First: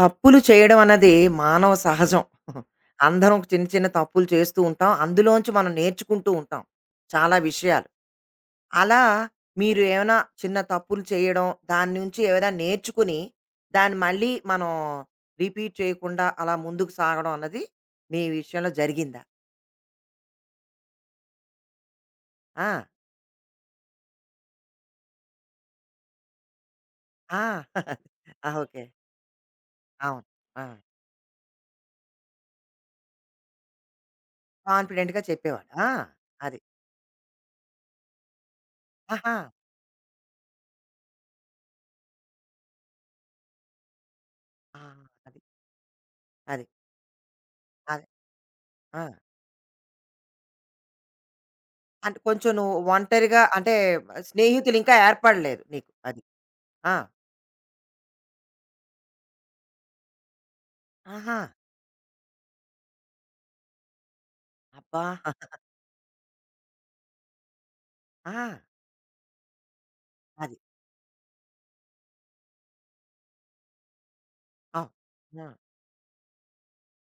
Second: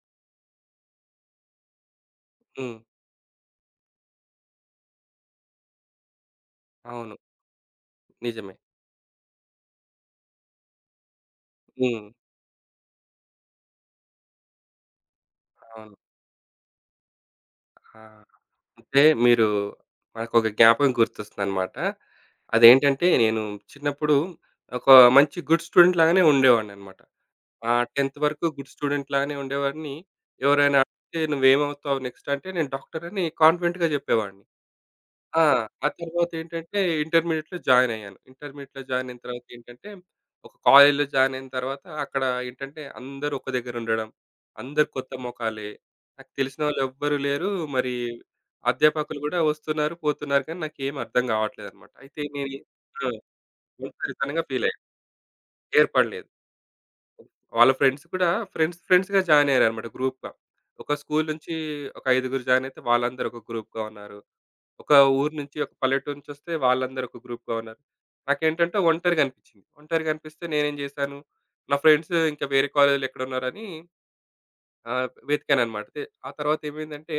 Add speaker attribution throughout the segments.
Speaker 1: తప్పులు చేయడం అన్నది మానవ సహజం.
Speaker 2: హ్మ్.
Speaker 1: అందరం చిన్న చిన్న తప్పులు చేస్తూ ఉంటాం. అందులోంచి మనం నేర్చుకుంటూ ఉంటాం
Speaker 2: అవును.
Speaker 1: చాలా విషయాలు.
Speaker 2: నిజమే.
Speaker 1: అలా మీరు ఏమైనా చిన్న తప్పులు చేయడం, దాని
Speaker 2: హ్మ్.
Speaker 1: నుంచి ఏమైనా నేర్చుకుని, దాన్ని మళ్ళీ మనం రిపీట్
Speaker 2: అవును.
Speaker 1: చేయకుండా అలా ముందుకు సాగడం అన్నది
Speaker 2: ఆ!
Speaker 1: మీ విషయంలో
Speaker 2: అంటే
Speaker 1: జరిగిందా?
Speaker 2: మీరు నాకొక జ్ఞాపకం గుర్తొస్తుందనమాట.
Speaker 1: ఆ!
Speaker 2: అదేంటంటే నేను చిన్నప్పుడు ఒక మంచి గుడ్ స్టూడెంట్ లాగానే ఉండేవాడిననమాట.
Speaker 1: ఆ!
Speaker 2: ఆ 10థ్ వరకు
Speaker 1: ఆ!
Speaker 2: Good
Speaker 1: okay.
Speaker 2: స్టూడెంట్ లాగానే ఉండేవాడిని.
Speaker 1: అవును. ఆ!
Speaker 2: ఎవరైనా అడిగితే "నువ్వేమవుతావు నెక్స్ట్" అంటే నేను డాక్టర్ అని కాన్ఫిడెంట్‌గా చెప్పేవాడిని.
Speaker 1: కాన్ఫిడెంట్‌గా
Speaker 2: ఆ!
Speaker 1: చెప్పేవాళ్ళు. ఆ!
Speaker 2: ఆ
Speaker 1: అది.
Speaker 2: తర్వాతేంటంటే ఇంటర్మీడియేట్‌లో జాయిన్ అయ్యాను. ఇంటర్మీడియేట్‌లో జాయిన్ అయిన
Speaker 1: ఆహా!
Speaker 2: తర్వాత ఏంటంటే, ఒక కాలేజ్‌లో జాయిన్ అయిన తర్వాత అక్కడ ఏంటంటే అందరూ ఒక దగ్గర ఉండడం.
Speaker 1: ఆ!
Speaker 2: అందరూ కొత్త
Speaker 1: అది.
Speaker 2: మొఖాలే. నాకు తెలిసిన
Speaker 1: అది.
Speaker 2: వాళ్ళెవ్వరు లేరు. మరి
Speaker 1: అది. ఆ!
Speaker 2: అధ్యాపకులు గూడా వస్తున్నారు, పోతున్నారు కానీ నాకేం అర్థం గావట్లేదనమాట.
Speaker 1: అంటే
Speaker 2: అయితే నేను
Speaker 1: కొంచెం నువ్వు
Speaker 2: ఆ!
Speaker 1: ఒంటరిగా అంటే
Speaker 2: ఒంటరితనంగా ఫీలయ్యా.
Speaker 1: స్నేహితులు ఇంకా ఏర్పడలేదు నీకు. అది.
Speaker 2: ఏర్పడలేదు.
Speaker 1: ఆ!
Speaker 2: వాళ్ళ ఫ్రెండ్స్ కూడా ఫ్రెండ్స్ ఫ్రెండ్స్‌గా జాయిన్ అయ్యారనమాట గ్రూప్‌గా. ఒక స్కూల్
Speaker 1: ఆహా!
Speaker 2: నుంచి ఒక ఐదుగురు జాయిన్ అయితే వాళ్ళందరూ ఒక గ్రూప్‌గా ఉన్నారు. ఒక
Speaker 1: అబ్బా!
Speaker 2: ఊరు నుంచి, ఒక పల్లెటూరు నుంచొస్తే వాళ్ళందరూ ఒక గ్రూప్‌గా ఉన్నారు.
Speaker 1: ఆ!
Speaker 2: నాకేంటంటే ఒంటరిగా అనిపించింది. ఒంటరిగా అనిపిస్తే
Speaker 1: అది.
Speaker 2: నేనేం చేశాను, నా ఫ్రెండ్స్ ఇంకా వేరే కాలేజీలో ఎక్కడున్నారని
Speaker 1: అవును. ఆ!
Speaker 2: వెతికాననమాట. ఆ తర్వాత ఏమైందంటే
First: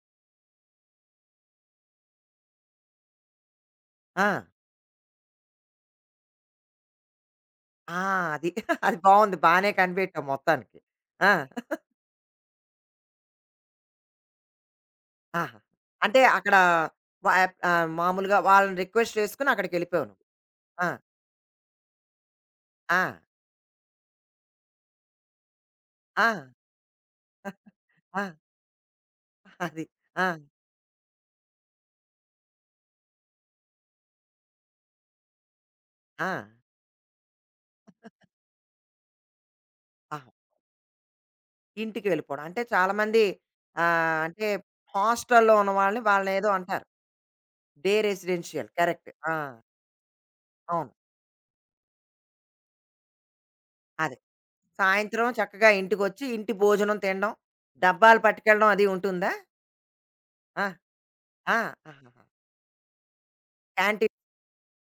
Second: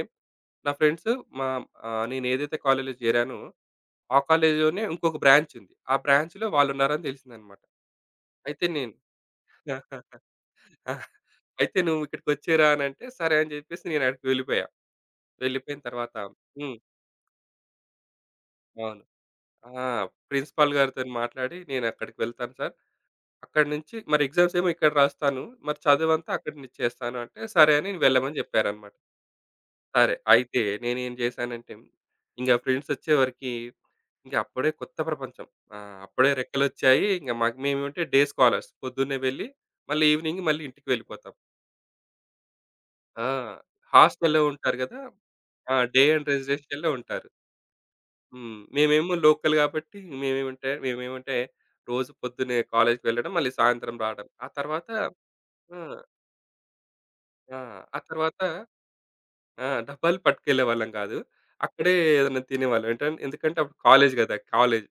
Speaker 2: నా ఫ్రెండ్స్ మా ఆహ్, నేను ఏదైతే కాలేజీలో చేరానో, ఆ
Speaker 1: ఆ!
Speaker 2: కాలేజీలోనే ఇంకొక బ్రాంచ్ ఉంది. ఆ బ్రాంచ్‌లో వాళ్ళున్నారని తెలిసిందనమాట.
Speaker 1: ఆ! అది.
Speaker 2: అయితే నేను
Speaker 1: అది బావుంది. బానే కనిపెట్టావు మొత్తానికి. ఆ!
Speaker 2: "అయితే నువ్వు ఇక్కడికొచ్చేరా" అనంటే, సరే అని చెప్పేసి నేను అక్కడికి వెళ్ళిపోయా.
Speaker 1: ఆహా!
Speaker 2: వెళ్ళిపోయిన తర్వాత
Speaker 1: అంటే అక్కడ
Speaker 2: హ్మ్.
Speaker 1: వ మామూలుగా వాళ్ళని
Speaker 2: అవును.
Speaker 1: రిక్వెస్ట్ చేసుకొని
Speaker 2: ఆ!
Speaker 1: అక్కడికెళ్ళిపోయావు నువ్వు.
Speaker 2: ప్రిన్సిపాల్
Speaker 1: ఆ!
Speaker 2: గారితోని మాట్లాడి నేనక్కడికి వెళ్తాను సార్.
Speaker 1: ఆ!
Speaker 2: అక్కడి నుంచి మరి ఎగ్జామ్స్ ఏమో ఇక్కడ రాస్తాను. మరి
Speaker 1: ఆ!
Speaker 2: చదువంతా అక్కడ ని చేస్తాను అంటే, సరే అని
Speaker 1: ఆ!
Speaker 2: వెళ్ళమని జెప్పారనమాట.
Speaker 1: అది.
Speaker 2: సరే.
Speaker 1: ఆ!
Speaker 2: అయితే నేనేం జేశానంటే, ఇంగ ఫ్రెండ్సొచ్చే వరకి ఇంక అప్పుడే కొత్త ప్రపంచం. ఆ! అప్పుడే
Speaker 1: ఆ!
Speaker 2: రెక్కలొచ్చాయి. ఇంగ మాకు మేమేంటే డే స్కాలర్స్. పొద్దున్నే వెళ్ళి, మళ్ళీ
Speaker 1: ఆహా!
Speaker 2: ఈవినింగ్ మళ్ళీ ఇంటికి వెళ్ళిపోతాం.
Speaker 1: ఇంటికి వెళ్ళిపోవడం. అంటే చాలామంది
Speaker 2: ఆ! హాస్టల్‌లో
Speaker 1: అంటే
Speaker 2: ఉంటారు గదా!
Speaker 1: హాస్టల్‌లో ఉన్న
Speaker 2: ఆ!
Speaker 1: వాళ్ళని
Speaker 2: డే అండ్
Speaker 1: వాళ్ళనేదో అంటారు.
Speaker 2: రెసిడెన్షియల్‌లో ఉంటారు.
Speaker 1: Day
Speaker 2: hmm.
Speaker 1: రెసిడెన్షియల్. కరెక్ట్.
Speaker 2: మేమేమో
Speaker 1: ఆ!
Speaker 2: లోకల్ గాబట్టి మేమేమంటే
Speaker 1: అవును.
Speaker 2: మేమేమంటే రోజు పొద్దున్నే కాలేజ్‌కి వెళ్ళడం, మళ్ళీ సాయంత్రం
Speaker 1: అదే.
Speaker 2: రావడం. ఆ తర్వాత
Speaker 1: సాయంత్రం చక్కగా
Speaker 2: ఆ!
Speaker 1: ఇంటికొచ్చి ఇంటి భోజనం తినడం.
Speaker 2: ఆ! ఆ
Speaker 1: డబ్బాలు
Speaker 2: తర్వాత
Speaker 1: పట్టుకెళ్ళడం అది ఉంటుందా?
Speaker 2: ఆ! డబ్బాలు
Speaker 1: ఆ!
Speaker 2: పట్టుకెళ్ళేవాళ్ళం గాదు.
Speaker 1: ఆ!
Speaker 2: అక్కడే
Speaker 1: ఆహాహా!
Speaker 2: ఏదైనా తినేవాళ్ళం. ఎందుకంటే అప్పుడు కాలేజ్
Speaker 1: క్యాంటీన్.
Speaker 2: గదా! కాలేజ్.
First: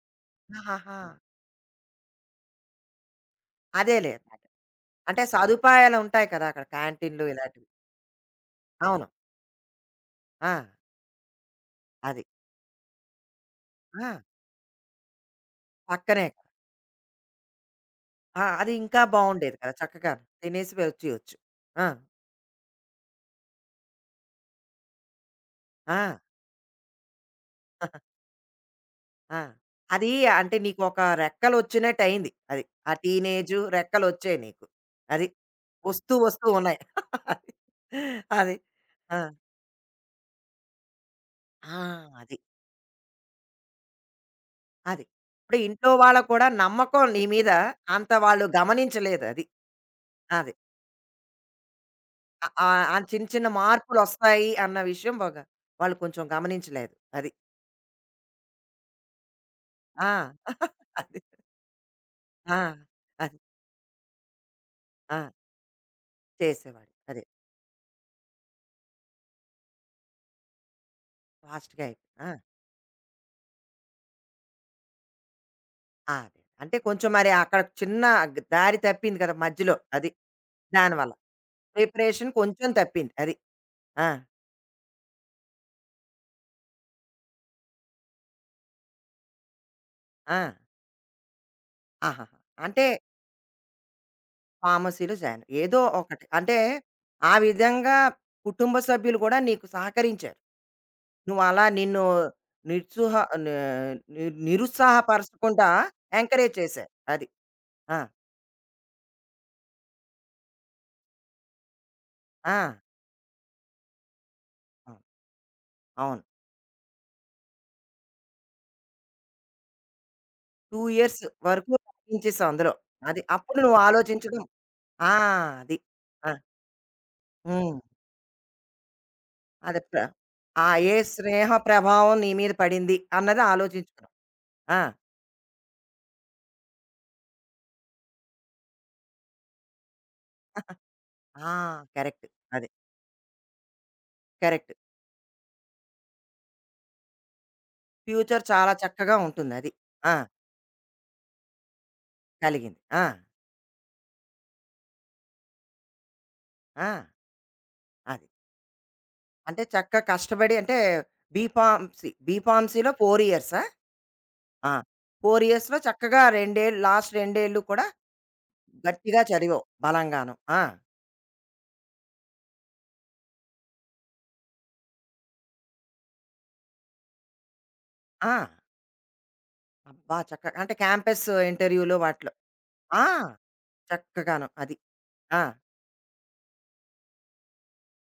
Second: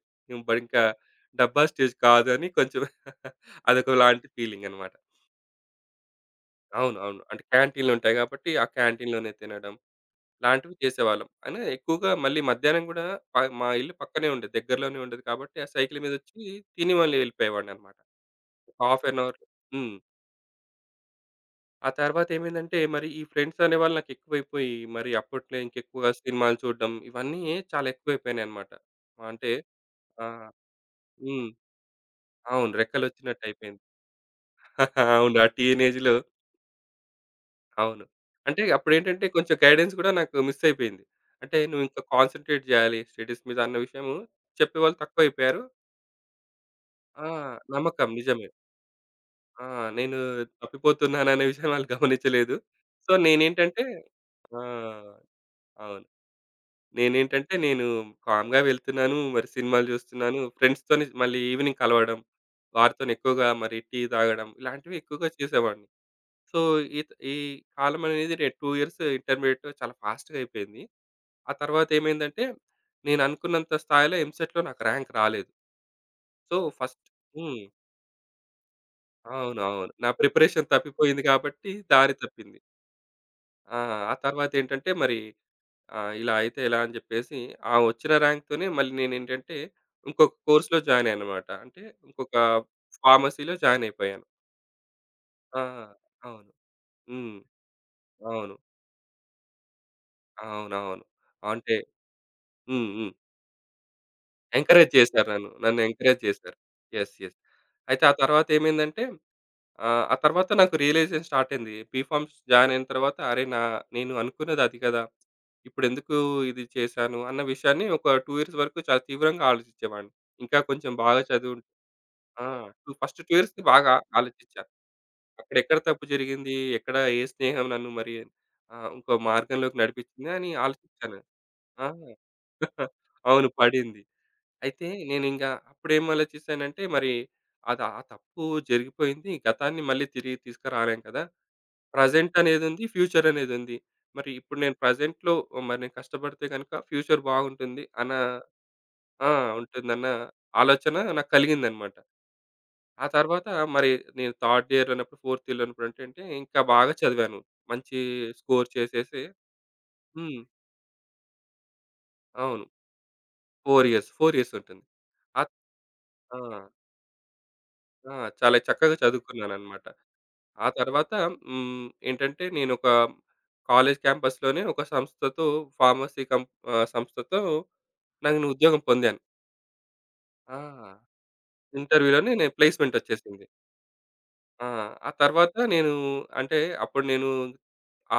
Speaker 2: ఇంకా
Speaker 1: ఆహాహా!
Speaker 2: డబ్బా స్టేజ్ కాదు అని కొంచెం
Speaker 1: అదేలే.
Speaker 2: అదొకలాంటి
Speaker 1: అన్నమాట.
Speaker 2: ఫీలింగనమాట.
Speaker 1: అంటే సదుపాయాలు ఉంటాయి కదా! అక్కడ
Speaker 2: అవును. అవును.
Speaker 1: క్యాంటీన్‌లు
Speaker 2: అంటే
Speaker 1: ఇలాంటివి.
Speaker 2: క్యాంటీన్‌లుంటాయి గాబట్టి, ఆ
Speaker 1: అవును.
Speaker 2: క్యాంటీన్‌లోనే తినడం.
Speaker 1: ఆ!
Speaker 2: లాంటివి చేసేవాళ్ళం. అయినా ఎక్కువగా
Speaker 1: అది.
Speaker 2: మళ్ళీ మధ్యాహ్నం గూడా ప మా ఇల్లు
Speaker 1: ఆ!
Speaker 2: పక్కనే ఉండేది. దగ్గరలోనే ఉండేది కాబట్టి, ఆ సైకిల్
Speaker 1: పక్కనే.
Speaker 2: మీదొచ్చి తిని మళ్ళీ వెళ్ళిపోయేవాడిననమాట.
Speaker 1: ఆ! అది ఇంకా
Speaker 2: హాఫ్ ఎన్ అవర్.
Speaker 1: బావుండేది కదా!
Speaker 2: హ్మ్.
Speaker 1: చక్కగా తినేసి వచ్చేయొచ్చు. ఆ!
Speaker 2: ఆ తర్వాత ఏమైందంటే, మరి ఈ ఫ్రెండ్స్ అనేవాళ్ళు నాకెక్కువైపోయి, మరి అప్పట్లో
Speaker 1: ఆ!
Speaker 2: ఇంకెక్కువగా సినిమాలు చూడడం, ఇవన్నీ చాలా ఎక్కువైపోయినాయనమాట.
Speaker 1: ఆ!
Speaker 2: అంటే
Speaker 1: అది
Speaker 2: ఆ!
Speaker 1: అంటే నీకొక
Speaker 2: హ్మ్.
Speaker 1: రెక్కలొచ్చినట్టయింది. అది.
Speaker 2: అవును.
Speaker 1: ఆ టీనేజు
Speaker 2: రెక్కలొచ్చినట్టయిపోయింది.
Speaker 1: రెక్కలొచ్చాయి నీకు. అది.
Speaker 2: అవును. ఆ
Speaker 1: వస్తూ
Speaker 2: టీనేజ్‌లో
Speaker 1: వస్తూ ఉన్నాయి. అది.
Speaker 2: అవును.
Speaker 1: అది.
Speaker 2: అంటే
Speaker 1: ఆ!
Speaker 2: అప్పుడేంటంటే, కొంచెం గైడెన్స్ గూడా నాకు మిస్ అయిపోయింది. అంటే,
Speaker 1: ఆ!
Speaker 2: "నువ్వింకా
Speaker 1: అది.
Speaker 2: కాన్సంట్రేట్ జేయాలి స్టడీస్ మీద" అన్న విషయము చెప్పేవాళ్ళు
Speaker 1: అది. ఇప్పుడు
Speaker 2: తక్కువైపోయారు.
Speaker 1: ఇంట్లో వాళ్ళకి కూడా నమ్మకం నీ
Speaker 2: ఆ!
Speaker 1: మీద,
Speaker 2: నమ్మకం
Speaker 1: అంత వాళ్ళు
Speaker 2: నిజమే.
Speaker 1: గమనించలేదు అది.
Speaker 2: ఆ! నేను
Speaker 1: అది.
Speaker 2: తప్పిపోతున్నాననే విషయం వాళ్ళు
Speaker 1: ఆహ్,
Speaker 2: గమనించలేదు.
Speaker 1: ఆహ్, ఆ
Speaker 2: సో,
Speaker 1: చిన్న చిన్న
Speaker 2: నేనేంటంటే
Speaker 1: మార్పులొస్తాయి
Speaker 2: ఆ!
Speaker 1: అన్న విషయం బాగా వాళ్ళు
Speaker 2: అవును.
Speaker 1: కొంచెం గమనించలేదు. అది.
Speaker 2: నేనేంటంటే నేను కామ్‌గా వెళ్తున్నాను. మరి సినిమాలు
Speaker 1: ఆ!
Speaker 2: చూస్తున్నాను. ఫ్రెండ్స్‌తోని
Speaker 1: అది.
Speaker 2: మళ్ళీ ఈవినింగ్ కలవడం,
Speaker 1: ఆ!
Speaker 2: వారితోని
Speaker 1: అది.
Speaker 2: ఎక్కువగా మరి టీ తాగడం ఇలాంటివి
Speaker 1: ఆ!
Speaker 2: ఎక్కువగా చేసేవాడిని. సో,
Speaker 1: చేసేవాడు.
Speaker 2: ఈత్
Speaker 1: అదే.
Speaker 2: ఈ కాలం అనేది 2 ఇయర్స్ ఇంటర్మీడియేట్ చాలా ఫాస్ట్‌గా అయిపోయింది. ఆ
Speaker 1: ఫాస్ట్‌గా
Speaker 2: తర్వాత
Speaker 1: అయిపోయింది. ఆ!
Speaker 2: ఏమైందంటే, నేను అనుకున్నంత స్థాయిలో ఎంసెట్‌లో నాకు ర్యాంక్ రాలేదు.
Speaker 1: ఆ! అదే.
Speaker 2: సో,
Speaker 1: అంటే
Speaker 2: ఫస్ట్.
Speaker 1: కొంచెం మరి అక్కడ
Speaker 2: హ్మ్.
Speaker 1: చిన్న దారి తప్పింది కదా! మధ్యలో.
Speaker 2: అవునవును. నా
Speaker 1: అది.
Speaker 2: ప్రిపరేషన్
Speaker 1: దానివల్ల.
Speaker 2: తప్పిపోయింది కాబట్టి దారి
Speaker 1: ప్రిపరేషన్
Speaker 2: తప్పింది.
Speaker 1: కొంచెం తప్పింది. అది.
Speaker 2: ఆ!
Speaker 1: ఆ!
Speaker 2: ఆ తర్వాతేంటంటే మరి ఇలా అయితే ఎలా అని జెప్పేసి ఆ వచ్చిన ర్యాంక్‌తోనే మళ్ళీ నేనేంటంటే ఇంకొక
Speaker 1: ఆ!
Speaker 2: కోర్స్‌లో జాయిన్ అయ్యానన్నమాట. అంటే
Speaker 1: ఆహాహా!
Speaker 2: ఇంకొక
Speaker 1: అంటే
Speaker 2: ఫార్మసీలో జాయిన్ అయిపోయాను.
Speaker 1: ఫార్మసీలో జాయిన్.
Speaker 2: ఆ!
Speaker 1: ఏదో ఒకటి.
Speaker 2: అవును.
Speaker 1: అంటే ఆ
Speaker 2: హ్మ్.
Speaker 1: విధంగా
Speaker 2: అవును.
Speaker 1: కుటుంబ సభ్యులు కూడా నీకు సహకరించారు.
Speaker 2: అవునవును.
Speaker 1: నువ్వు అలా
Speaker 2: అంటే
Speaker 1: నిన్ను
Speaker 2: హ్మ్. హ్మ్.
Speaker 1: నిరుత్సుహ ని ని
Speaker 2: ఎంకరేజ్ చేశారు నన్ను.
Speaker 1: నిరుత్సాహపరచకుండా
Speaker 2: నన్ను ఎంకరేజ్
Speaker 1: ఎంకరేజ్
Speaker 2: చేశారు.
Speaker 1: చేశారు.
Speaker 2: యెస్.
Speaker 1: అది.
Speaker 2: యెస్.
Speaker 1: ఆ!
Speaker 2: అయితే ఆ తర్వాతేమైందంటే ఆ! ఆ తర్వాత నాకు రియలైజేషన్ స్టార్ట్ అయింది. బీఫార్మసీ
Speaker 1: ఆ!
Speaker 2: జాయిన్ అయిన తర్వాత అరే! నా నేను అనుకున్నది అది కదా!
Speaker 1: అవును.
Speaker 2: ఇప్పుడెందుకు
Speaker 1: అవును.
Speaker 2: ఇది చేశాను అన్న విషయాన్ని ఒక 2 ఇయర్స్ వరకు చాలా తీవ్రంగా ఆలోచించేవాడిని. ఇంకా
Speaker 1: 2
Speaker 2: కొంచెం బాగా
Speaker 1: ఇయర్స్
Speaker 2: చదువు.
Speaker 1: వరకు
Speaker 2: ఆ!
Speaker 1: రాణించేసావు అందులో.
Speaker 2: టూ ఫస్ట్
Speaker 1: అది.
Speaker 2: 2
Speaker 1: అప్పుడు
Speaker 2: ఇయర్స్‌కి
Speaker 1: నువ్వు
Speaker 2: బాగా
Speaker 1: ఆలోచించడం.
Speaker 2: ఆలోచించా.
Speaker 1: ఆ!
Speaker 2: అక్కడ ఎక్కడ
Speaker 1: అది.
Speaker 2: తప్పు
Speaker 1: ఆ!
Speaker 2: జరిగింది? ఎక్కడ ఏ స్నేహం
Speaker 1: హ్మ్.
Speaker 2: నన్ను మరి ఇంకో మార్గంలోకి
Speaker 1: అదే ప్ర
Speaker 2: నడిపించింది అని
Speaker 1: ఆ! ఏ
Speaker 2: ఆలోచించాను.
Speaker 1: స్నేహ
Speaker 2: ఆ!
Speaker 1: ప్రభావం నీ మీద పడింది అన్నది
Speaker 2: అవును. పడింది.
Speaker 1: ఆలోచించుకోవడం. ఆ!
Speaker 2: అయితే నేనింగా అప్పుడేం ఆలోచిసానంటే మరి అది ఆ తప్పు జరిగిపోయింది. గతాన్ని మళ్ళీ తిరిగి తీసుకురాలేం కదా!
Speaker 1: ఆ! కరెక్ట్.
Speaker 2: ప్రజెంట్
Speaker 1: అది.
Speaker 2: అనేదుంది. ఫ్యూచర్ అనేదుంది. మరి ఇప్పుడు
Speaker 1: కరెక్ట్.
Speaker 2: నేను ప్రెజెంట్‌లో మరి నేను కష్టపడితే గనుక ఫ్యూచర్ బాగుంటుంది అన్న
Speaker 1: ఫ్యూచర్ చాలా చక్కగా
Speaker 2: ఆ!
Speaker 1: ఉంటుందది.
Speaker 2: ఉంటుందన్న
Speaker 1: ఆ!
Speaker 2: ఆలోచన నాకు కలిగిందనమాట.
Speaker 1: కలిగింది. ఆ!
Speaker 2: ఆ తర్వాత మరి నేను థర్డ్ ఇయర్‌లో ఉన్నప్పుడు, ఫోర్త్ ఇయర్‌లో ఉన్నప్పుడు ఏంటంటే ఇంకా
Speaker 1: ఆ!
Speaker 2: బాగా చదివాను. మంచి
Speaker 1: అది.
Speaker 2: స్కోర్ చేసేసి.
Speaker 1: అంటే చక్కగా
Speaker 2: హ్మ్.
Speaker 1: కష్టపడి అంటే బీఫార్మసీ.
Speaker 2: అవును.
Speaker 1: బీఫార్మసీలో 4 ఇయర్సా?
Speaker 2: 4 ఇయర్స్
Speaker 1: ఆ!
Speaker 2: ఉంటుంది.
Speaker 1: 4
Speaker 2: అత్
Speaker 1: ఇయర్స్‌లో చక్కగా
Speaker 2: ఆ!
Speaker 1: 2 ఏళ్ళు లాస్ట్ 2 ఏళ్ళు కూడా
Speaker 2: ఆ! చాలా చక్కగా
Speaker 1: గట్టిగా చదివావు
Speaker 2: చదువుకున్నాననమాట.
Speaker 1: బలంగాను. ఆ!
Speaker 2: ఆ తర్వాత హ్మ్, ఏంటంటే నేనొక కాలేజ్ క్యాంపస్‌లోనే ఒక సంస్థతో సంస్థతో
Speaker 1: ఆ!
Speaker 2: నాకు నేను ఉద్యోగం పొందాను.
Speaker 1: అబ్బా!
Speaker 2: ఆ!
Speaker 1: చక్కగా అంటే క్యాంపస్ ఇంటర్వ్యూలు
Speaker 2: ఇంటర్వ్యూలోనే
Speaker 1: వాటిలో.
Speaker 2: నేను ప్లేస్‌మెంట్
Speaker 1: ఆ!
Speaker 2: వచ్చేసింది.
Speaker 1: చక్కగాను
Speaker 2: ఆ!
Speaker 1: అది.
Speaker 2: ఆ
Speaker 1: ఆ!
Speaker 2: తర్వాత నేను అంటే అప్పుడు నేను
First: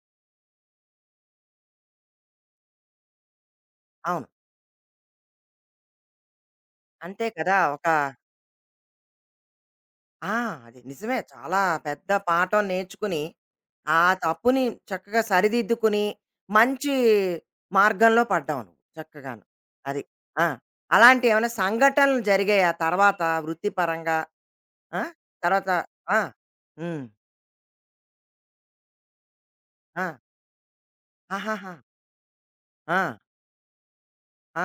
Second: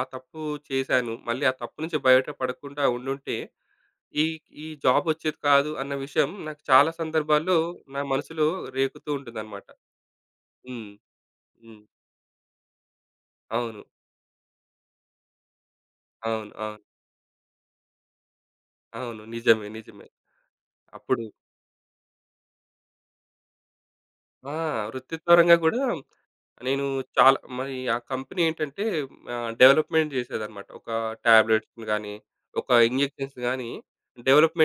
Speaker 2: ఆ తప్పు చేశాను. మళ్ళీ ఆ తప్పు నుంచి బయట పడకుండా ఉండుంటే ఈ
Speaker 1: అవును.
Speaker 2: ఈ జాబ్ వచ్చేది కాదు అన్న విషయం నాకు చాలా
Speaker 1: అంతే కదా!
Speaker 2: సందర్భాల్లో
Speaker 1: ఒక
Speaker 2: నా మనసులో రేగుతూ ఉంటుందన్నమాట.
Speaker 1: ఆ! అది
Speaker 2: హ్మ్.
Speaker 1: నిజమే. చాలా
Speaker 2: హ్మ్.
Speaker 1: పెద్ద పాఠం నేర్చుకుని,
Speaker 2: అవును.
Speaker 1: ఆ తప్పుని చక్కగా సరిదిద్దుకుని,
Speaker 2: అవును. అవును.
Speaker 1: మంచి మార్గంలో పడ్డావు నువ్వు
Speaker 2: అవును.
Speaker 1: చక్కగాను.
Speaker 2: నిజమే.
Speaker 1: అది.
Speaker 2: నిజమే.
Speaker 1: ఆ!
Speaker 2: అప్పుడు
Speaker 1: అలాంటి ఏమైనా సంఘటనలు జరిగాయా తర్వాత వృత్తిపరంగా?
Speaker 2: ఆ!
Speaker 1: ఆ!
Speaker 2: వృత్తిపరంగా
Speaker 1: తర్వాత
Speaker 2: గూడా
Speaker 1: ఆ!
Speaker 2: నేను
Speaker 1: హ్మ్.
Speaker 2: చాలా మరి ఆ కంపెనీ ఏంటంటే
Speaker 1: ఆ!
Speaker 2: డెవలప్‌మెంట్ చేసేదన్నమాట. ఒక
Speaker 1: ఆహాహా!
Speaker 2: టాబ్లెట్స్‌ని గానీ, ఒక
Speaker 1: ఆ!
Speaker 2: ఇంజెక్షన్స్ గానీ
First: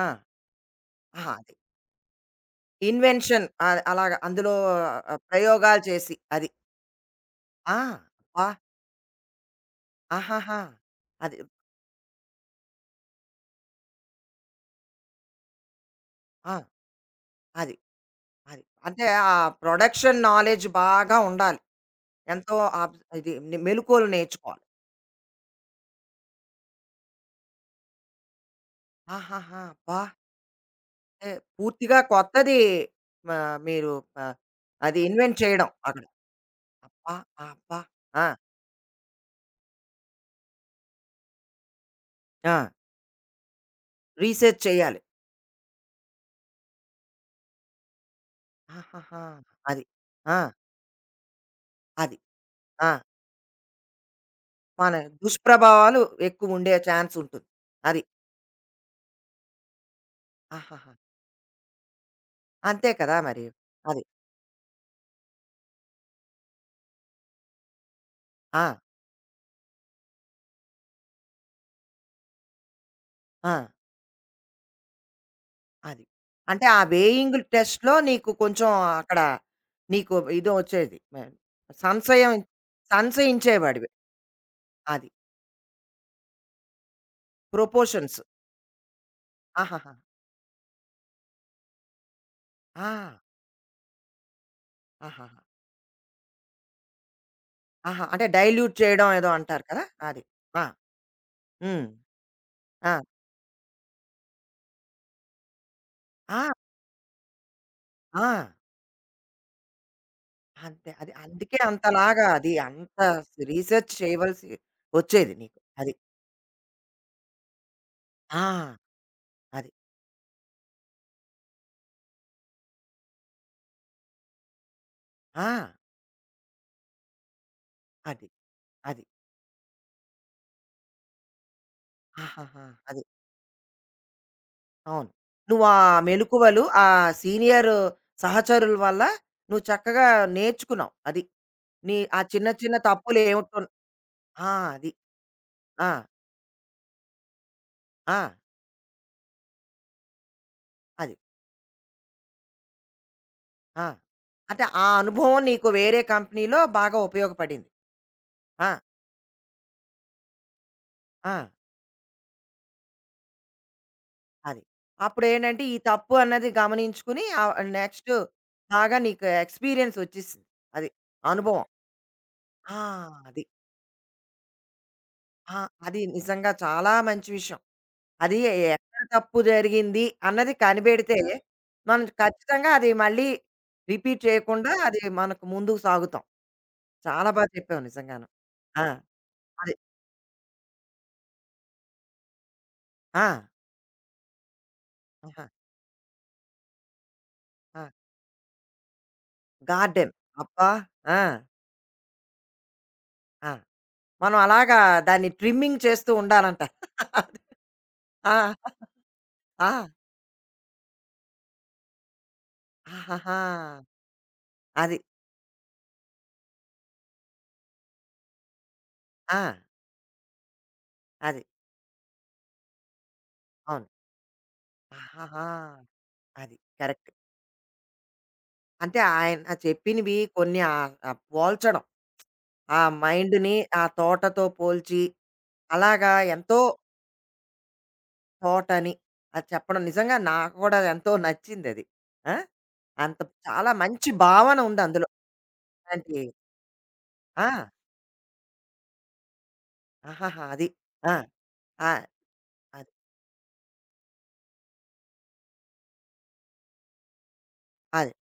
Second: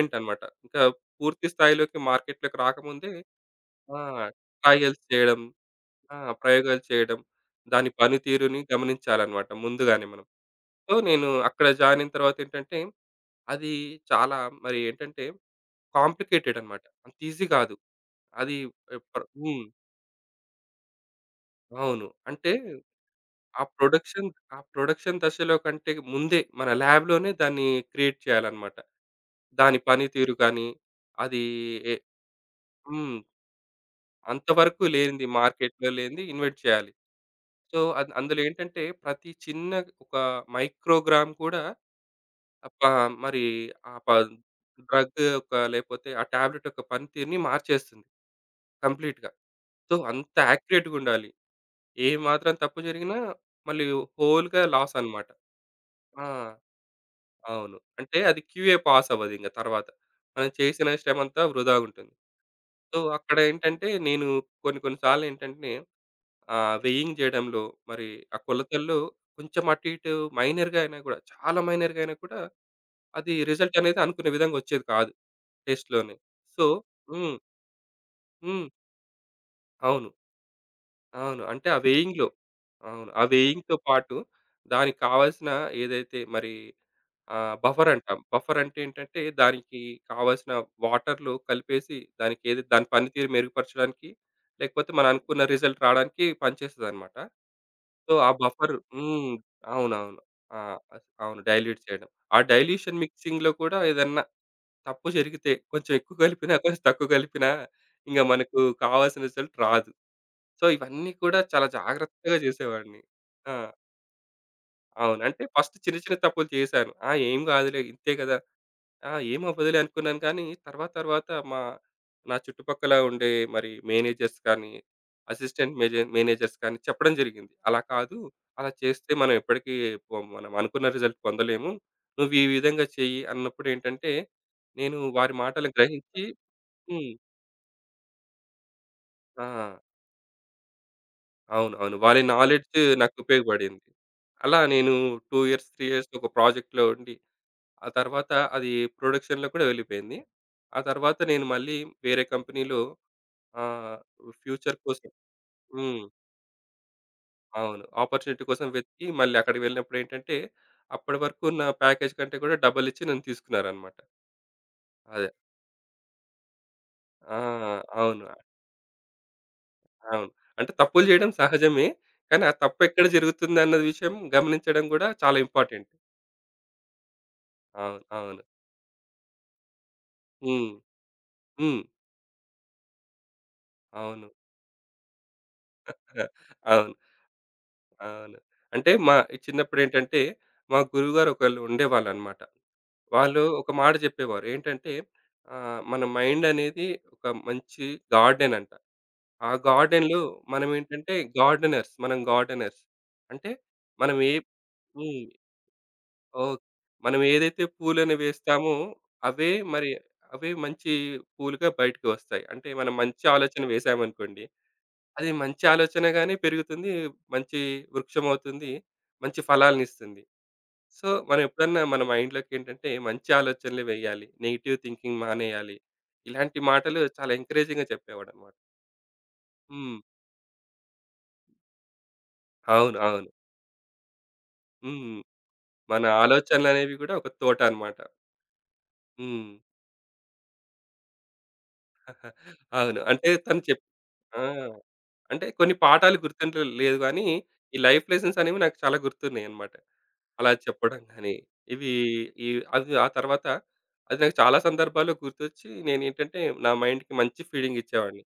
Speaker 1: ఆ!
Speaker 2: అన్నమాట. ఇంకా
Speaker 1: ఆహా!
Speaker 2: పూర్తి
Speaker 1: అది.
Speaker 2: స్థాయిలోకి మార్కెట్‌లోకి రాకముందే
Speaker 1: ఇన్వెన్షన్
Speaker 2: ఆ!
Speaker 1: అలాగా అందులో
Speaker 2: ట్రయల్స్ చేయడం,
Speaker 1: ప్రయోగాలు చేసి
Speaker 2: ఆ!
Speaker 1: అది.
Speaker 2: ప్రయోగాలు చేయడం,
Speaker 1: ఆ!
Speaker 2: దాని
Speaker 1: అబ్బా!
Speaker 2: పనితీరుని గమనించాలన్నమాట ముందుగానే మనం.
Speaker 1: ఆహాహా!
Speaker 2: సో, నేను
Speaker 1: అది.
Speaker 2: అక్కడ జాయిన్ అయిన తర్వాత ఏంటంటే, అది చాలా మరి ఏంటంటే
Speaker 1: ఆ!
Speaker 2: కాంప్లికేటెడ్ అన్నమాట. అంత ఈజీ
Speaker 1: అది.
Speaker 2: కాదు. అది
Speaker 1: అది.
Speaker 2: ఎ
Speaker 1: అంటే
Speaker 2: ప్ర
Speaker 1: ఆ
Speaker 2: హ్మ్.
Speaker 1: ప్రొడక్షన్ నాలెడ్జ్ బాగా ఉండాలి.
Speaker 2: అవును. అంటే
Speaker 1: ఎంతో ఇది
Speaker 2: ఆ
Speaker 1: మెలుకువలు
Speaker 2: ప్రొడక్షన్ ఆ
Speaker 1: నేర్చుకోవాలి.
Speaker 2: ప్రొడక్షన్ దశలో కంటే ముందే మన ల్యాబ్‌లోనే దాన్ని క్రియేట్ చేయాలన్నమాట.
Speaker 1: ఆహాహా!
Speaker 2: దాని
Speaker 1: అబ్బా!
Speaker 2: పనితీరు కానీ,
Speaker 1: అంటే
Speaker 2: అది ఎ
Speaker 1: పూర్తిగా కొత్తది
Speaker 2: హ్మ్.
Speaker 1: మ మీరు
Speaker 2: అంతవరకు
Speaker 1: అది
Speaker 2: లేనిది
Speaker 1: ఇన్వెంట్ చేయడం
Speaker 2: మార్కెట్‌లో
Speaker 1: అక్కడ.
Speaker 2: లేనిది ఇన్వెంట్ చేయాలి.
Speaker 1: అబ్బా!
Speaker 2: సో,
Speaker 1: అబ్బా! ఆ!
Speaker 2: అందులో ఏంటంటే ప్రతి చిన్న ఒక మైక్రోగ్రామ్ కూడా
Speaker 1: ఆ!
Speaker 2: ఆ ప మరి ఆ ప
Speaker 1: రీసెర్చ్ చేయాలి.
Speaker 2: డ్రగ్ యొక్క లేకపోతే ఆ టాబ్లెట్ యొక్క పనితీరుని మార్చేస్తుంది
Speaker 1: ఆహాహా!
Speaker 2: కంప్లీట్‌గా.
Speaker 1: అది.
Speaker 2: సో, అంత
Speaker 1: ఆ!
Speaker 2: యాక్యురేట్‌గా ఉండాలి. ఏ
Speaker 1: అది.
Speaker 2: మాత్రం తప్పు
Speaker 1: ఆ!
Speaker 2: జరిగినా మళ్ళీ హోల్‌గా లాస్
Speaker 1: మన
Speaker 2: అన్నమాట.
Speaker 1: దుష్ప్రభావాలు
Speaker 2: ఆ!
Speaker 1: ఎక్కువ ఉండే ఛాన్స్ ఉంటుంది.
Speaker 2: అవును.
Speaker 1: అది.
Speaker 2: అంటే అది క్యూఏ పాస్ అవ్వదింక తర్వాత. మనం చేసిన
Speaker 1: ఆహాహా!
Speaker 2: శ్రమంతా వృధాగుంటుంది.
Speaker 1: అంతే
Speaker 2: సో,
Speaker 1: కదా మరి.
Speaker 2: అక్కడేంటంటే
Speaker 1: అది.
Speaker 2: నేను కొన్ని కొన్ని సార్లేంటంటే వెయింగ్ జేయడంలో మరి ఆ
Speaker 1: ఆ!
Speaker 2: కొలతల్లో కొంచెం అటు ఇటు మైనర్‌గా అయినా గూడా చాలా మైనర్‌గా అయినా కూడా అది
Speaker 1: ఆ!
Speaker 2: రిజల్ట్ అనేది అనుకున్న విధంగా వచ్చేది కాదు
Speaker 1: అది.
Speaker 2: టెస్ట్‌లోనే. సో.
Speaker 1: అంటే ఆ
Speaker 2: హ్మ్.
Speaker 1: వేయింగ్ టెస్ట్‌లో నీకు
Speaker 2: హ్మ్.
Speaker 1: కొంచెం అక్కడ
Speaker 2: అవును.
Speaker 1: నీకు ఇది వచ్చేది.
Speaker 2: అవును. అంటే ఆ వేయింగ్‌లో
Speaker 1: సంశయం
Speaker 2: అవును. ఆ వేయింగ్‌తో
Speaker 1: సంశయించేవాడివి.
Speaker 2: పాటు దానికి
Speaker 1: అది.
Speaker 2: కావాల్సిన ఏదైతే మరి ఆ! బఫర్ అంటాం.
Speaker 1: ప్రొపోర్షన్స్.
Speaker 2: బఫర్ అంటే ఏంటంటే, దానికి
Speaker 1: ఆహాహా!
Speaker 2: కావాల్సిన వాటర్‌లో కలిపేసి దానికి ఏది దాని
Speaker 1: ఆ!
Speaker 2: పనితీరు మెరుగుపరచడానికి, లేకపోతే మనం
Speaker 1: ఆహాహా!
Speaker 2: అనుకున్న రిజల్ట్ రావడానికి పనిచేస్తదనమాట.
Speaker 1: ఆహా!
Speaker 2: సో,
Speaker 1: అంటే
Speaker 2: ఆ బఫర్.
Speaker 1: డైల్యూట్ చేయడం ఏదో
Speaker 2: హ్మ్.
Speaker 1: అంటారు కదా!
Speaker 2: అవునవును.
Speaker 1: అది.
Speaker 2: ఆ!
Speaker 1: ఆ!
Speaker 2: అవును. డైల్యూట్
Speaker 1: హ్మ్.
Speaker 2: చేయడం. ఆ
Speaker 1: ఆ!
Speaker 2: డైల్యూషన్ మిక్సింగ్‌లో కూడా ఏదన్నా తప్పు జరిగితే, కొంచెం ఎక్కువ
Speaker 1: ఆ!
Speaker 2: కలిపినా, కొంచెం తక్కువ కలిపినా ఇంగ
Speaker 1: ఆ!
Speaker 2: మనకు కావాల్సిన రిజల్ట్ రాదు. సో,
Speaker 1: అంతే.
Speaker 2: ఇవన్నీ
Speaker 1: అది
Speaker 2: కూడా
Speaker 1: అందుకే
Speaker 2: చాలా
Speaker 1: అంతలాగా
Speaker 2: జాగ్రత్తగా
Speaker 1: అది అంత
Speaker 2: చేసేవాడిని. ఆ!
Speaker 1: రీసెర్చ్ చేయవలసి
Speaker 2: అవును.
Speaker 1: వచ్చేది
Speaker 2: అంటే
Speaker 1: నీకు.
Speaker 2: ఫస్ట్
Speaker 1: అది.
Speaker 2: చిన్న చిన్న తప్పులు చేశాను. ఆ! ఏం కాదులే ఇంతే కదా!
Speaker 1: ఆ!
Speaker 2: ఆ!
Speaker 1: అది.
Speaker 2: ఏమవ్వదులే అనుకున్నాను కానీ, తర్వాత తర్వాత మా నా చుట్టుపక్కల ఉండే మరి మేనేజర్స్ కానీ,
Speaker 1: ఆ!
Speaker 2: అసిస్టెంట్ మేజే మేనేజర్స్ కానీ చెప్పడం జరిగింది. అలా కాదు,
Speaker 1: అది.
Speaker 2: అలా
Speaker 1: అది.
Speaker 2: చేస్తే మనం ఎప్పటికీ మనం అనుకున్న రిజల్ట్ పొందలేము. నువ్వు ఈ
Speaker 1: ఆహాహా!
Speaker 2: విధంగా
Speaker 1: అది.
Speaker 2: చెయ్యి అన్నప్పుడేంటంటే, నేను
Speaker 1: అవును.
Speaker 2: వారి
Speaker 1: నువ్వు
Speaker 2: మాటలు
Speaker 1: ఆ
Speaker 2: గ్రహించి.
Speaker 1: మెలుకువలు, ఆ
Speaker 2: హ్మ్.
Speaker 1: సీనియర్ సహచరుల వల్ల
Speaker 2: ఆ!
Speaker 1: నువ్వు చక్కగా నేర్చుకున్నావు. అది.
Speaker 2: అవును. అవును.
Speaker 1: నీ ఆ
Speaker 2: వారి
Speaker 1: చిన్న చిన్న
Speaker 2: నాలెడ్జ్ నాకు
Speaker 1: తప్పులు ఏమిటో
Speaker 2: ఉపయోగపడింది.
Speaker 1: ఆ!
Speaker 2: అలా
Speaker 1: అది.
Speaker 2: నేను 2 ఇయర్స్, 3
Speaker 1: ఆ!
Speaker 2: ఇయర్స్ ఒక ప్రాజెక్ట్‌లో ఉండి, ఆ
Speaker 1: ఆ!
Speaker 2: తర్వాత అది ప్రొడక్షన్‌లో కూడా వెళ్ళిపోయింది. ఆ
Speaker 1: అది.
Speaker 2: తర్వాత నేను మళ్ళీ వేరే కంపెనీలో ఆ!
Speaker 1: ఆ! అంటే
Speaker 2: ఫ్యూచర్
Speaker 1: ఆ
Speaker 2: కోసం.
Speaker 1: అనుభవం నీకు వేరే
Speaker 2: హ్మ్.
Speaker 1: కంపెనీలో బాగా ఉపయోగపడింది.
Speaker 2: అవును. ఆపర్చునిటీ కోసం
Speaker 1: ఆ!
Speaker 2: వెతికి మళ్ళీ అక్కడికి వెళ్ళినప్పుడు ఏంటంటే, అప్పటి
Speaker 1: ఆ!
Speaker 2: వరకు ఉన్న ప్యాకేజ్ కంటే కూడా డబుల్ ఇచ్చి నన్ను తీసుకున్నారన్నమాట.
Speaker 1: అది.
Speaker 2: అదే.
Speaker 1: అప్పుడేంటంటే ఈ తప్పు అన్నది గమనించుకుని,
Speaker 2: ఆ!
Speaker 1: నెక్స్ట్
Speaker 2: అవును.
Speaker 1: బాగా నీకు ఎక్స్‌పీరియన్స్
Speaker 2: అవును.
Speaker 1: వచ్చేసింది.
Speaker 2: అంటే
Speaker 1: అది.
Speaker 2: తప్పులు చేయడం
Speaker 1: అనుభవం.
Speaker 2: సహజమే. కానీ ఆ
Speaker 1: ఆ!
Speaker 2: తప్పు ఎక్కడ
Speaker 1: అది.
Speaker 2: జరుగుతుందన్న విషయం గమనించడం కూడా చాలా
Speaker 1: ఆ!
Speaker 2: ఇంపార్టెంట్.
Speaker 1: అది నిజంగా చాలా మంచి విషయం.
Speaker 2: అవును.
Speaker 1: అది
Speaker 2: అవును.
Speaker 1: ఎక్కడ తప్పు జరిగింది అన్నది
Speaker 2: హ్మ్.
Speaker 1: కనిపెడితే,
Speaker 2: హ్మ్.
Speaker 1: మనం ఖచ్చితంగా అది మళ్ళీ రిపీట్
Speaker 2: అవును.
Speaker 1: చేయకుండా అది మనకు ముందుకు సాగుతాం.
Speaker 2: అవును.
Speaker 1: చాలా బాగా చెప్పావు నిజంగాను.
Speaker 2: అవును.
Speaker 1: ఆ!
Speaker 2: అంటే మా
Speaker 1: అదే.
Speaker 2: చిన్నప్పుడేంటంటే, మా గురువుగారు ఒకళ్ళు ఉండేవాళ్ళన్నమాట.
Speaker 1: ఆ!
Speaker 2: వాళ్ళు ఒక మాట చెప్పేవారు. ఏంటంటే
Speaker 1: ఆహా!
Speaker 2: మన మైండ్ అనేది ఒక
Speaker 1: ఆ!
Speaker 2: మంచి గార్డెన్ అంట. ఆ
Speaker 1: గార్డెన్.
Speaker 2: గార్డెన్‌లో
Speaker 1: అబ్బా!
Speaker 2: మనం ఏంటంటే
Speaker 1: ఆ!
Speaker 2: గార్డెనర్స్. మనం గార్డెనర్స్.
Speaker 1: ఆ!
Speaker 2: అంటే మనం ఏ.
Speaker 1: మనం అలాగా
Speaker 2: హ్మ్.
Speaker 1: దాన్ని ట్రిమ్మింగ్ చేస్తూ ఉండాలంట.
Speaker 2: ఓకే. మనం ఏదైతే పూలను
Speaker 1: ఆ!
Speaker 2: వేస్తామో అవే
Speaker 1: ఆ!
Speaker 2: మరి అవే మంచి పూలుగా బయటికి వస్తాయి. అంటే మనం మంచి
Speaker 1: ఆహాహా!
Speaker 2: ఆలోచన వేసామనుకోండి.
Speaker 1: అది.
Speaker 2: అది మంచి ఆలోచనగానే పెరుగుతుంది. మంచి వృక్షమవుతుంది. మంచి
Speaker 1: ఆ!
Speaker 2: ఫలాలనిస్తుంది. సో, మనం
Speaker 1: అది.
Speaker 2: ఎప్పుడన్నా మన మైండ్‌లోకి ఏంటంటే మంచి ఆలోచనలు
Speaker 1: అవును.
Speaker 2: వెయ్యాలి. నెగెటివ్ థింకింగ్
Speaker 1: ఆహాహా!
Speaker 2: మానేయాలి.
Speaker 1: అది.
Speaker 2: ఇలాంటి మాటలు
Speaker 1: కరెక్ట్.
Speaker 2: చాలా ఎంకరేజింగ్‌గా చెప్పేవాడన్నమాట.
Speaker 1: అంటే ఆయన
Speaker 2: హ్మ్.
Speaker 1: చెప్పినవి కొన్ని ఆహ్, ఆహ్, పోల్చడం. ఆ
Speaker 2: అవును. అవును.
Speaker 1: మైండ్‌ని ఆ తోటతో పోల్చి,
Speaker 2: హ్మ్. మన
Speaker 1: అలాగా ఎంతో
Speaker 2: ఆలోచనలనేవి గూడా ఒక తోట అన్నమాట.
Speaker 1: తోటని అది
Speaker 2: హ్మ్.
Speaker 1: చెప్పడం నిజంగా నాకు కూడా ఎంతో నచ్చిందది. ఆ!
Speaker 2: అవును.
Speaker 1: అంత
Speaker 2: అంటే తను
Speaker 1: చాలా
Speaker 2: చెప్
Speaker 1: మంచి
Speaker 2: ఆ!
Speaker 1: భావన ఉంది అందులో.
Speaker 2: అంటే కొన్ని
Speaker 1: అలాంటి
Speaker 2: పాఠాలు గుర్తుండ లేదు గానీ,
Speaker 1: ఆ!
Speaker 2: ఈ లైఫ్ లెసన్స్ అనేవి నాకు చాలా గుర్తున్నాయన్నమాట.
Speaker 1: ఆహాహా!
Speaker 2: అలా
Speaker 1: అది.
Speaker 2: చెప్పడం
Speaker 1: ఆ!
Speaker 2: గాని, ఇవి
Speaker 1: ఆ!
Speaker 2: ఈ
Speaker 1: అది.
Speaker 2: అది ఆ తర్వాత అది నాకు చాలా సందర్భాల్లో గుర్తొచ్చి నేనేంటంటే నా మైండ్‌కి మంచి ఫీడింగ్
Speaker 1: అది.
Speaker 2: ఇచ్చేవాడిని.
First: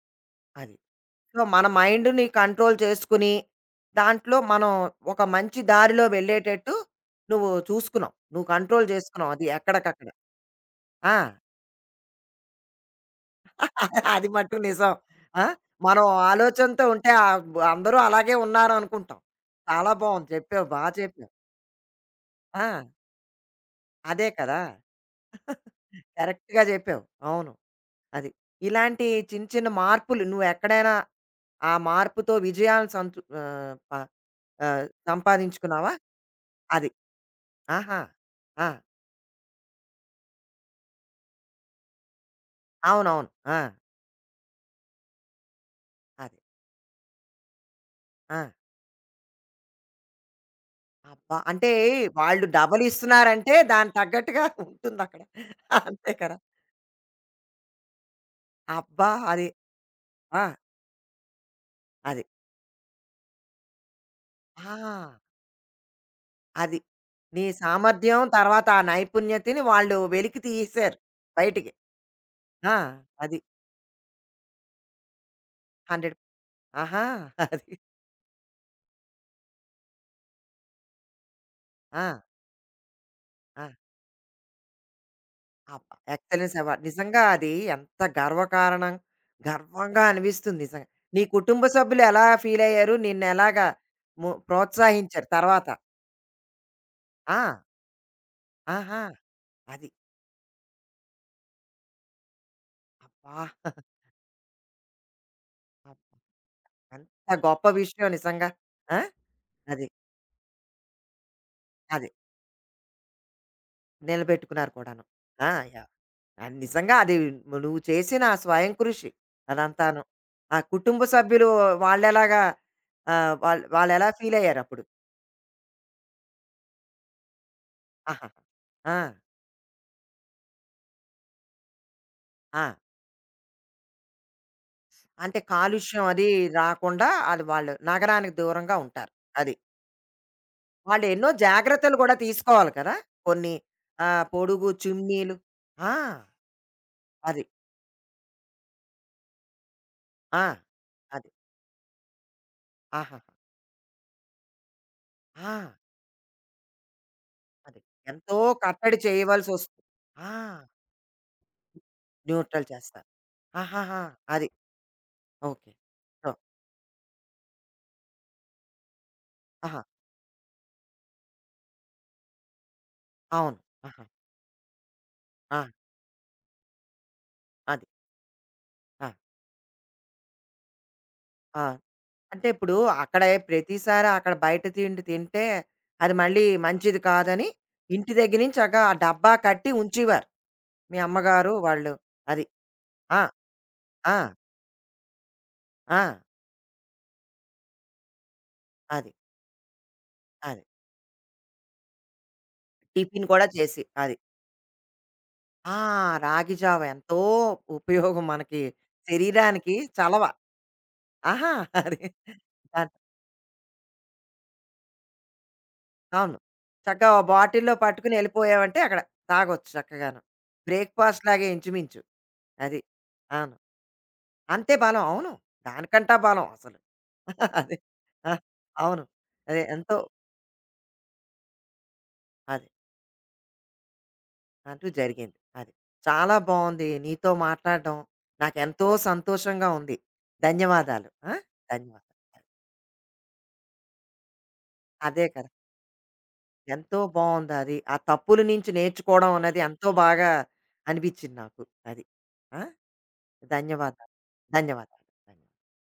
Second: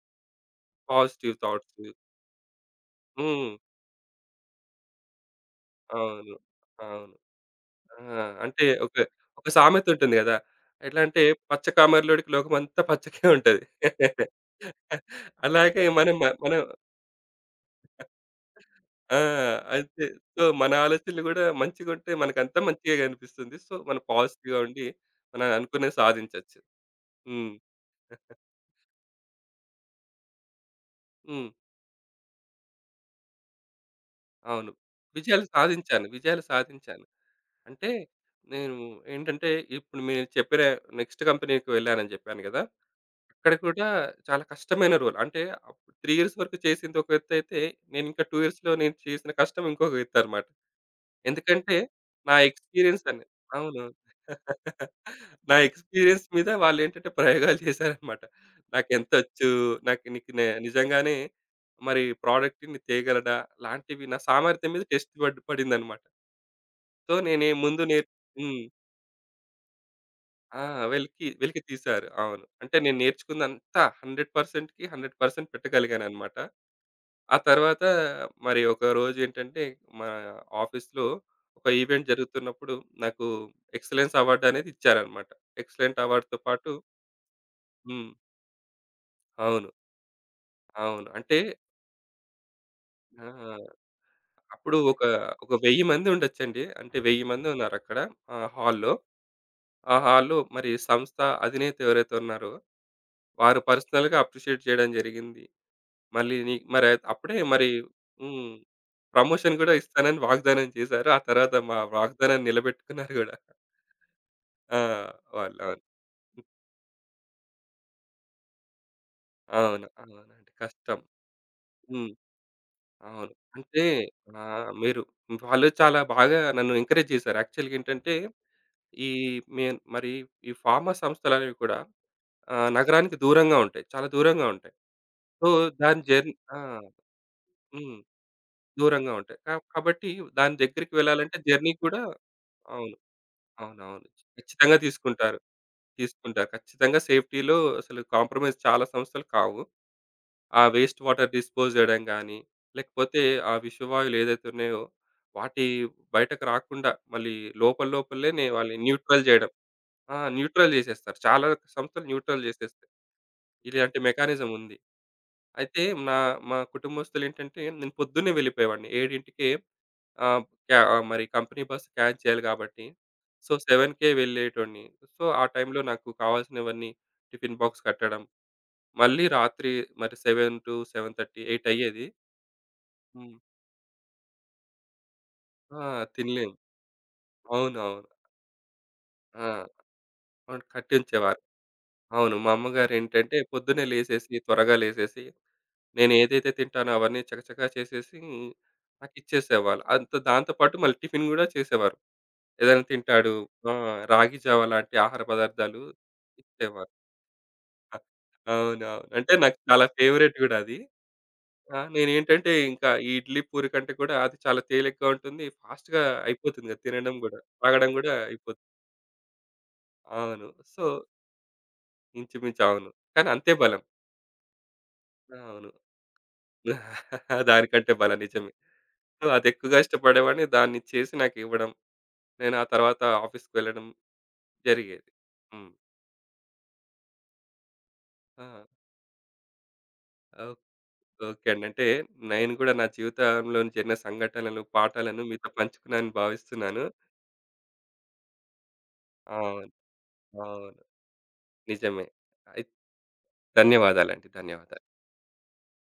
Speaker 1: అది.
Speaker 2: పాజిటివ్
Speaker 1: సో, మన
Speaker 2: థాట్స్.
Speaker 1: మైండ్‌ని కంట్రోల్ చేసుకుని,
Speaker 2: హ్మ్.
Speaker 1: దాంట్లో మనం ఒక మంచి దారిలో
Speaker 2: అవును.
Speaker 1: వెళ్ళేటట్టు
Speaker 2: అవును.
Speaker 1: నువ్వు చూసుకున్నావు.
Speaker 2: ఆ!
Speaker 1: నువ్వు
Speaker 2: అంటే
Speaker 1: కంట్రోల్
Speaker 2: ఒక,
Speaker 1: చేసుకున్నావు అది
Speaker 2: ఒక సామెత
Speaker 1: ఎక్కడికక్కడ.
Speaker 2: ఉంటుంది గదా! ఎట్లా
Speaker 1: ఆ!
Speaker 2: అంటే పచ్చ కామెర్లొడికి లోకమంతా పచ్చకే ఉంటది.
Speaker 1: అది మట్టుకు నిజం. ఆ!
Speaker 2: అలాగే
Speaker 1: మనం
Speaker 2: మనం
Speaker 1: ఆలోచనతో ఉంటే, అందరూ అలాగే
Speaker 2: ఆ!
Speaker 1: ఉన్నారనుకుంటాం. చాలా
Speaker 2: అయితే
Speaker 1: బావుంది
Speaker 2: సో,
Speaker 1: చెప్పావు.
Speaker 2: మన ఆలోచనలు
Speaker 1: చెప్పావు.
Speaker 2: గూడా మంచిగుంటే మనకంతా
Speaker 1: ఆ!
Speaker 2: మంచిగా కనిపిస్తుంది. సో, మనం
Speaker 1: అదే
Speaker 2: పాజిటివ్‌గా
Speaker 1: కదా!
Speaker 2: ఉండి మనం అనుకున్నది సాధించొచ్చు.
Speaker 1: కరెక్ట్‌గా చెప్పావు.
Speaker 2: హ్మ్.
Speaker 1: అవును. అది. ఇలాంటి చిన్న చిన్న మార్పులు నువ్వెక్కడైనా
Speaker 2: హ్మ్.
Speaker 1: ఆ మార్పుతో విజయాలను సంతు ఆహ్, ప
Speaker 2: అవును.
Speaker 1: ఆహ్,
Speaker 2: విజయాలు
Speaker 1: సంపాదించుకున్నావా?
Speaker 2: సాధించాను. విజయాలు
Speaker 1: అది.
Speaker 2: సాధించాను. అంటే
Speaker 1: ఆహా! ఆ!
Speaker 2: నేను ఏంటంటే ఇప్పుడు మీరు చెప్పిన నెక్స్ట్ కంపెనీకి వెళ్ళానని చెప్పాను గదా!
Speaker 1: అవునవును.
Speaker 2: అక్కడ
Speaker 1: ఆ!
Speaker 2: కూడా చాలా కష్టమైన రోల్. అంటే అప్పుడు 3 ఇయర్స్
Speaker 1: అది.
Speaker 2: వరకు చేసింది ఒక ఎత్తైతే, నేను ఇంకా
Speaker 1: ఆ!
Speaker 2: 2 ఇయర్స్‌లో నేను చేసిన కష్టం ఇంకొక ఎత్తనమాట.
Speaker 1: అబ్బా! అంటే
Speaker 2: ఎందుకంటే నా
Speaker 1: వాళ్ళు డబల్
Speaker 2: ఎక్స్‌పీరియన్స్ అని
Speaker 1: ఇస్తున్నారంటే
Speaker 2: అవును.
Speaker 1: దానికి తగ్గట్టుగా ఉంటుందక్కడ.
Speaker 2: నా
Speaker 1: అంతే
Speaker 2: ఎక్స్‌పీరియన్స్
Speaker 1: కదా!
Speaker 2: మీద వాళ్ళేంటంటే ప్రయోగాలు చేశారనమాట.
Speaker 1: అబ్బా! అది
Speaker 2: నాకెంతొచ్చు? నాకు నీకు నే
Speaker 1: ఆ!
Speaker 2: నిజంగానే మరి
Speaker 1: అది.
Speaker 2: ప్రాడక్ట్‌ని తేగలడా? లాంటివి నా సామర్థ్యం
Speaker 1: ఆ!
Speaker 2: మీద టెస్ట్ పడిందనమాట.
Speaker 1: అది.
Speaker 2: సో,
Speaker 1: నీ
Speaker 2: నేనే ముందు నేర్
Speaker 1: సామర్థ్యం
Speaker 2: హ్మ్.
Speaker 1: తర్వాత ఆ నైపుణ్యతని వాళ్ళు వెలికి
Speaker 2: ఆ!
Speaker 1: తీశారు
Speaker 2: వెలికి వెలికి
Speaker 1: బయటికి.
Speaker 2: తీశారు. అవును.
Speaker 1: ఆ!
Speaker 2: అంటే నేను
Speaker 1: అది.
Speaker 2: నేర్చుకుందంతా 100%కి 100%
Speaker 1: 100
Speaker 2: పెట్టగలిగాననమాట.
Speaker 1: ఆహా!
Speaker 2: ఆ
Speaker 1: అది.
Speaker 2: తర్వాత మరి ఒకరోజు ఏంటంటే మా ఆఫీస్‌లో ఒక
Speaker 1: ఆ!
Speaker 2: ఈవెంట్ జరుగుతున్నప్పుడు నాకు
Speaker 1: ఆ!
Speaker 2: ఎక్సలెన్స్ అవార్డ్ అనేది ఇచ్చారనమాట.
Speaker 1: అబ్బా!
Speaker 2: ఎక్సలెంట్ అవార్డ్‌తో
Speaker 1: ఎక్సలెన్స్
Speaker 2: పాటు.
Speaker 1: అవార్డ్. నిజంగా అది ఎంత
Speaker 2: హ్మ్.
Speaker 1: గర్వకారణం.
Speaker 2: అవును.
Speaker 1: గర్వంగా అనిపిస్తుంది నిజంగా.
Speaker 2: అవును.
Speaker 1: నీ
Speaker 2: అంటే
Speaker 1: కుటుంబ సభ్యులు ఎలా ఫీలయ్యారు? నిన్నెలాగా
Speaker 2: ఆ! అప్పుడు ఒక
Speaker 1: ప్రోత్సహించారు
Speaker 2: ఒక
Speaker 1: తర్వాత?
Speaker 2: 1000 మంది ఉండొచ్చండి. అంటే 1000
Speaker 1: ఆ!
Speaker 2: మంది ఉన్నారక్కడ ఆ హాల్‌లో.
Speaker 1: ఆహా! అది.
Speaker 2: ఆ హాల్‌లో మరి సంస్థ అధినేత ఎవరైతే ఉన్నారో
Speaker 1: అబ్బా!
Speaker 2: వారు పర్సనల్‌గా అప్రిషియేట్ చేయడం జరిగింది.
Speaker 1: అబ్బా,
Speaker 2: మళ్ళీ నీ మరి అయి- అప్పుడే
Speaker 1: ఎంత గొప్ప
Speaker 2: మరి
Speaker 1: విషయం నిజంగా.
Speaker 2: హ్మ్.
Speaker 1: ఆ!
Speaker 2: ప్రమోషన్ గూడా
Speaker 1: అది.
Speaker 2: ఇస్తానని వాగ్దానం చేశారు. ఆ తర్వాత మా
Speaker 1: అది.
Speaker 2: వాగ్దానాన్ని నిలబెట్టుకున్నారు గూడా.
Speaker 1: నిలబెట్టుకున్నారు
Speaker 2: ఆ!
Speaker 1: కూడాను. ఆ!
Speaker 2: వాళ్ళు. అవును.
Speaker 1: యాహ్! అది నిజంగా అది నువ్వు చేసిన ఆ స్వయం కృషి
Speaker 2: అవును.
Speaker 1: అదంతాను.
Speaker 2: అవునండి.
Speaker 1: ఆ
Speaker 2: కష్టం.
Speaker 1: కుటుంబ సభ్యులు
Speaker 2: హ్మ్.
Speaker 1: వాళ్ళెలాగా,
Speaker 2: అవును.
Speaker 1: ఆహ్, వాళ్
Speaker 2: అంటే
Speaker 1: వాళ్ళెలా
Speaker 2: ఆహ్,
Speaker 1: ఫీలయ్యారప్పుడు?
Speaker 2: మీరు వాళ్ళు చాలా బాగా నన్ను ఎంకరేజ్ చేశారు. యాక్చువల్‌గా ఏంటంటే,
Speaker 1: ఆహాహా! ఆ!
Speaker 2: ఈ మేన్ మరి ఈ ఫార్మా సంస్థలనేవి కూడా
Speaker 1: ఆ!
Speaker 2: నగరానికి దూరంగా ఉంటాయి. చాలా దూరంగా ఉంటాయి.
Speaker 1: అంటే
Speaker 2: సో, దాని
Speaker 1: కాలుష్యం అది
Speaker 2: జర్నీ. ఆ!
Speaker 1: రాకుండా అది వాళ్ళు
Speaker 2: హ్మ్.
Speaker 1: నగరానికి దూరంగా ఉంటారు.
Speaker 2: దూరంగా ఉంటాయి.
Speaker 1: అది.
Speaker 2: కాబట్టి దాని దగ్గరికి
Speaker 1: వాళ్ళు ఎన్నో
Speaker 2: వెళ్ళాలంటే జర్నీ
Speaker 1: జాగ్రత్తలు
Speaker 2: కూడా
Speaker 1: కూడా తీసుకోవాలి కదా!
Speaker 2: అవును.
Speaker 1: కొన్ని
Speaker 2: అవునవును.
Speaker 1: పొడుగు
Speaker 2: ఖచ్చితంగా
Speaker 1: చిమ్నీలు
Speaker 2: తీసుకుంటారు.
Speaker 1: ఆ!
Speaker 2: తీసుకుంటారు. ఖచ్చితంగా
Speaker 1: అది.
Speaker 2: సేఫ్టీలో అసలు కాంప్రమైజ్ చాలా సంస్థలు కావు.
Speaker 1: ఆ!
Speaker 2: ఆ వేస్ట్
Speaker 1: అది.
Speaker 2: వాటర్ డిస్పోజ్ జేయడం గానీ,
Speaker 1: ఆహాహా!
Speaker 2: లేకపోతే ఆ విషవాయువులు ఏదైతే ఉన్నాయో,
Speaker 1: ఆ!
Speaker 2: వాటి బయటకు రాకుండా మళ్ళీ
Speaker 1: అది. ఎంతో
Speaker 2: లోపలనే వాళ్ళని
Speaker 1: కట్టడి
Speaker 2: న్యూట్రల్ జేయడం.
Speaker 1: చేయవలసొస్తుంది.
Speaker 2: ఆ!
Speaker 1: ఆ!
Speaker 2: న్యూట్రల్ జేసేస్తారు. చాలా సంస్థలు న్యూట్రల్
Speaker 1: న్యూట్రల్
Speaker 2: జేసేస్తాయి.
Speaker 1: చేస్తారు.
Speaker 2: ఇలాంటి
Speaker 1: ఆహాహా! అది.
Speaker 2: మెకానిజం ఉంది.
Speaker 1: ఓకే.
Speaker 2: అయితే నా
Speaker 1: సో,
Speaker 2: మా కుటుంబస్తులేంటంటే నేను పొద్దున్నే వెళ్ళిపోయేవాడిని. 7కే.
Speaker 1: ఆహా!
Speaker 2: ఆ! మరి కంపెనీ బస్ క్యాచ్ చేయాలి కాబట్టి, సో,
Speaker 1: అవును. ఆహా!
Speaker 2: 7:00కే వెళ్ళేటోడిని. సో, ఆ
Speaker 1: ఆ!
Speaker 2: టైంలో నాకు కావాల్సినవన్నీ టిఫిన్ బాక్స్
Speaker 1: అది.
Speaker 2: కట్టడం,
Speaker 1: ఆ!
Speaker 2: మళ్ళీ రాత్రి మరి 7:00-7:30,
Speaker 1: ఆ!
Speaker 2: 8:00 అయ్యేది.
Speaker 1: అంటే ఇప్పుడు అక్కడే
Speaker 2: హ్మ్.
Speaker 1: ప్రతిసారి అక్కడ బయట తిండి తింటే
Speaker 2: ఆ!
Speaker 1: అది మళ్ళీ
Speaker 2: తినలేము.
Speaker 1: మంచిది కాదని
Speaker 2: అవునవును.
Speaker 1: ఇంటి దగ్గర నుంచి చక్కగా ఆ డబ్బా
Speaker 2: ఆ!
Speaker 1: కట్టి ఉంచేవారు.
Speaker 2: అవును.
Speaker 1: మీ
Speaker 2: కట్టించేవారు.
Speaker 1: అమ్మగారు వాళ్ళు.
Speaker 2: అవును.
Speaker 1: అది.
Speaker 2: మా
Speaker 1: ఆ!
Speaker 2: అమ్మగారేంటంటే పొద్దున్నే
Speaker 1: ఆ!
Speaker 2: లేసేసి, త్వరగా లేసేసి,
Speaker 1: ఆ!
Speaker 2: నేను ఏదైతే తింటానో అవన్నీ చకచకా చేసేసి,
Speaker 1: అది.
Speaker 2: నాకిచ్చేసేవాళ్ళు. అంత దాంతో
Speaker 1: అది.
Speaker 2: పాటు మళ్ళీ టిఫిన్ గూడా చేసేవారు. ఏదైనా
Speaker 1: టిఫిన్
Speaker 2: తింటాడు.
Speaker 1: కూడా
Speaker 2: ఆ!
Speaker 1: చేసి. అది.
Speaker 2: రాగి జావ లాంటి ఆహార
Speaker 1: ఆ!
Speaker 2: పదార్థాలు
Speaker 1: రాగి జావ
Speaker 2: ఇచ్చేవారు.
Speaker 1: ఎంతో ఉపయోగం మనకి,
Speaker 2: అవునవును. అంటే నాకు
Speaker 1: శరీరానికి
Speaker 2: చాలా
Speaker 1: చలవ.
Speaker 2: ఫేవరెట్ గూడా అది.
Speaker 1: ఆహా!
Speaker 2: ఆ!
Speaker 1: అది.
Speaker 2: నేనేంటంటే ఇంకా ఈ ఇడ్లీ, పూరి కంటే కూడా అది చాలా తేలికగా ఉంటుంది. ఫాస్ట్‌గా
Speaker 1: అవును.
Speaker 2: అయిపోతుంది కదా!
Speaker 1: చక్కగా
Speaker 2: తినడం
Speaker 1: ఓ
Speaker 2: గూడా,
Speaker 1: బాటిల్‌లో
Speaker 2: తాగడం గూడా
Speaker 1: పట్టుకుని
Speaker 2: అయిపోతుంది.
Speaker 1: ఎళ్ళిపోయావంటే అక్కడ తాగొచ్చు చక్కగాను.
Speaker 2: అవును. సో,
Speaker 1: బ్రేక్‌ఫాస్ట్ లాగే ఇంచుమించు.
Speaker 2: ఇంచుమించు
Speaker 1: అది.
Speaker 2: అవును. కానీ అంతే
Speaker 1: అవును.
Speaker 2: బలం.
Speaker 1: అంతే బలం. అవును.
Speaker 2: అవును.
Speaker 1: దానికంటా బలం అసలు. అది.
Speaker 2: దానికంటే బలం
Speaker 1: ఆ!
Speaker 2: నిజమే.
Speaker 1: అవును.
Speaker 2: సో, అది
Speaker 1: అదే
Speaker 2: ఎక్కువగా
Speaker 1: ఎంతో
Speaker 2: ఇష్టపడేవాడిని. దాన్ని చేసి నాకివ్వడం, నేను ఆ
Speaker 1: అది.
Speaker 2: తర్వాత ఆఫీస్‌కి వెళ్ళడం
Speaker 1: అంటూ
Speaker 2: జరిగేది.
Speaker 1: జరిగింది.
Speaker 2: హ్మ్.
Speaker 1: అది. చాలా బావుంది. నీతో మాట్లాడడం
Speaker 2: ఆ!
Speaker 1: నాకెంతో సంతోషంగా ఉంది.
Speaker 2: ఓకే.
Speaker 1: ధన్యవాదాలు. ఆ!
Speaker 2: ఓకే అండి. అంటే
Speaker 1: ధన్యవాదాలు.
Speaker 2: నేను కూడా నా జీవితంలో జరిగిన సంఘటనలు, పాఠాలను
Speaker 1: అదే కదా!
Speaker 2: మీతో పంచుకున్నానని భావిస్తున్నాను.
Speaker 1: ఎంతో బావుందది. ఆ తప్పుల నుంచి నేర్చుకోవడం అన్నది
Speaker 2: అవును.
Speaker 1: ఎంతో బాగా
Speaker 2: అవును.
Speaker 1: అనిపిచ్చింది నాకు. అది.
Speaker 2: నిజమే.
Speaker 1: ఆ!
Speaker 2: అయి
Speaker 1: ధన్యవాదాలు.
Speaker 2: ధన్యవాదాలండి. ధన్యవాదాలు.
Speaker 1: ధన్యవాదాలు. ధన్యవాదాలు.